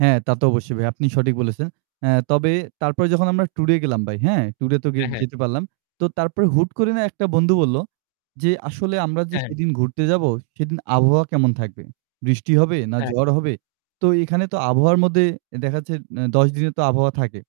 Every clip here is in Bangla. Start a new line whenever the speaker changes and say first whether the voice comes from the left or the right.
right: হ্যাঁ, তা তো অবশ্যই ভাই, আপনি সঠিক বলেছেন। হ্যাঁ, তবে তারপরে যখন আমরা ট্যুর এ গেলাম ভাই, হ্যাঁ? ট্যুরে তো গে
left: হ্যাঁ, হ্যাঁ।
right: যেতে পারলাম। তো তারপরে হুট করে না একটা বন্ধু বলল যে, আসলে আমরা যে
left: হ্যাঁ, হ্যাঁ।
right: সেদিন ঘুরতে যাবো; সেদিন আবহাওয়া কেমন থাকবে? বৃষ্টি হবে না
left: হ্যাঁ।
right: ঝড় হবে? তো এখানে তো আবহাওয়ার মধ্যে দেখা যাচ্ছে অ্যা ১০ দিনে তো আবহাওয়া থাকে।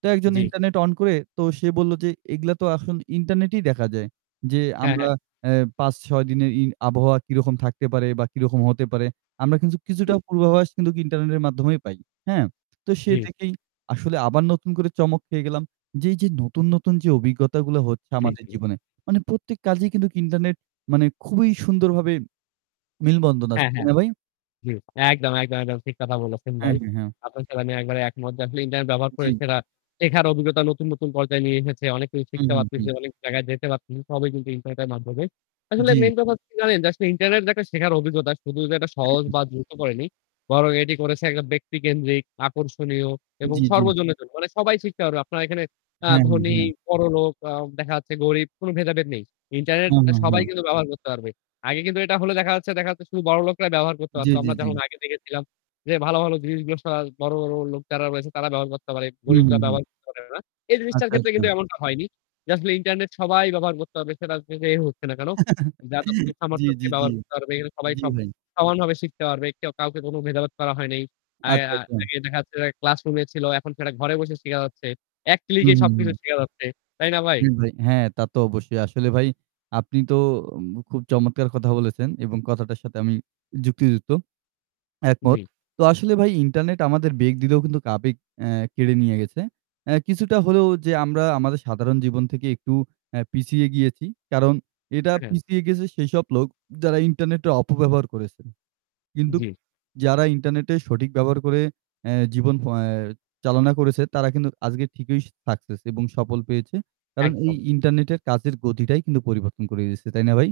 right: তো একজন
left: জি।
right: ইন্টারনেট অন করে তো সে বলল যে, "এগুলো তো এইগুলা তো এখন ইন্টারনেটেই দেখা যায়।" যে
left: হ্যাঁ, হ্যাঁ।
right: আমরা অ্যা ৫-৬ দিনের ই আবহাওয়া কিরকম থাকতে পারে বা কিরকম হতে পারে। আমরা কিন্তু
left: জি।
right: কিছুটা পূর্বাভাস কিন্তু ইন্টারনেটের মাধ্যমেই পাই। হ্যাঁ? তো সে
left: জি।
right: দেখেই আসলে আবার নতুন করে চমক খেয়ে গেলাম যে, এই যে নতুন, নতুন যে অভিজ্ঞতাগুলো হচ্ছে
left: জি,
right: আমাদের
left: জি।
right: জীবনে। মানে প্রত্যেক কাজেই কিন্তু ইন্টারনেট মানে খুবই সুন্দরভাবে মিলবন্ধন আছে
left: হ্যাঁ,
right: তাই
left: হ্যাঁ,
right: না ভাই?
left: জি একদম, একদম, একদম, ঠিক কথা বলেছেন
right: হ্যাঁ,
left: ভাই।
right: হ্যাঁ, হ্যাঁ।
left: আপনার সাথে আমি একেবারে একমত যে, আসলে ইন্টারনেট ব্যবহার করে
right: জি।
left: সেটা শেখার অভিজ্ঞতা নতুন, নতুন পর্যায়ে নিয়ে এসেছে। অনেক কিছু
right: হু,
left: শিখতে
right: হু,
left: পারতেছি,
right: হু।
left: অনেক জায়গায় যেতে পারতেছি। সবই কিন্তু ইন্টারনেটের মাধ্যমে। আসলে
right: জি।
left: মেইন ব্যাপার কি জানেন জাস্ট ইন্টারনেট যে শেখার অভিজ্ঞতা শুধু যে এটা
right: হু,
left: সহজ
right: হুম।
left: বা দ্রুত করেনি। বরং এটি করেছে একটা ব্যক্তিকেন্দ্রিক, আকর্ষণীয় এবং
right: জি, জি।
left: সর্বজনের জন্য। মানে সবাই শিখতে পারবে। আপনারা এখানে আ
right: হ্যাঁ, হু,
left: ধনী,
right: হ্যাঁ।
left: বড়লোক আ দেখা যাচ্ছে গরিব কোন ভেদাভেদ নেই। ইন্টারনেট
right: হ্যাঁ, হ্যাঁ,
left: সবাই
right: হ্যাঁ।
left: কিন্তু ব্যবহার করতে পারবে। আগে কিন্তু এটা হলে দেখা যাচ্ছে দেখা হচ্ছে শুধু বড়লোকরাই ব্যবহার করতে
right: জি,
left: পারত।
right: জি,
left: আমরা যেমন
right: জি।
left: আগে দেখেছিলাম যে, ভালো, ভালো জিনিসগুলো সব বড়, বড় লোক যারা রয়েছে তারা ব্যবহার করতে পারে।
right: হুম,
left: গরিবরা
right: হুম, হুম।
left: ব্যবহার করতে পারে না। এই জিনিসটার
right: আচ্ছা,
left: ক্ষেত্রে
right: আচ্ছা।
left: কিন্তু এমনটা হয়নি। যে আসলে ইন্টারনেট সবাই ব্যবহার করতে হবে। সেটা যে হোক না কেন; যার যতটুকু
right: জি,
left: সামর্থ্য আছে
right: জি, জি,
left: ব্যবহার করতে পারবে। সবাই
right: জি, ভাই।
left: সমানভাবে শিখতে পারবে। কেউ কাউকে কোন ভেদাভেদ করা হয় নাই। আ
right: আচ্ছা,
left: আ
right: আচ্ছা।
left: আগে দেখা যাচ্ছে ক্লাসরুমে ছিল এখন সেটা ঘরে বসে শিখা যাচ্ছে। ১
right: হু,
left: ক্লিকেই
right: হু,
left: সবকিছু
right: হু।
left: শিখা যাচ্ছে। তাই না ভাই?
right: জি, ভাই। হ্যাঁ তা তো অবশ্যই আসলে ভাই, আপনি তো উম খুব চমৎকার কথা বলেছেন এবং কথাটার সাথে আমি যুক্তিযুক্ত, একমত।
left: জি।
right: তো আসলে ভাই ইন্টারনেট আমাদের বেগ দিলেও কিন্তু আবেগ অ্যা কেড়ে নিয়ে গেছে। অ্যা কিছুটা হলেও যে আমরা আমাদের সাধারণ জীবন থেকে একটু অ্যা পিছিয়ে গিয়েছি। কারণ এটা
left: অ্যাঁ হ্যাঁ।
right: পিছিয়ে গেছে সেইসব লোক যারা ইন্টারনেট টা অপব্যবহার করেছে। কিন্তু
left: জি।
right: যারা ইন্টারনেট সঠিক ব্যবহার অ্যা করে জীবন অ্যা চালনা করেছে তারা কিন্তু আজকে ঠিকই সাকসেস এবং সফল হয়েছে। কারণ এই
left: একদম।
right: ইন্টারনেটের কাজের গতিটাই কিন্তু পরিবর্তন করে দিয়েছে। তাই না ভাই?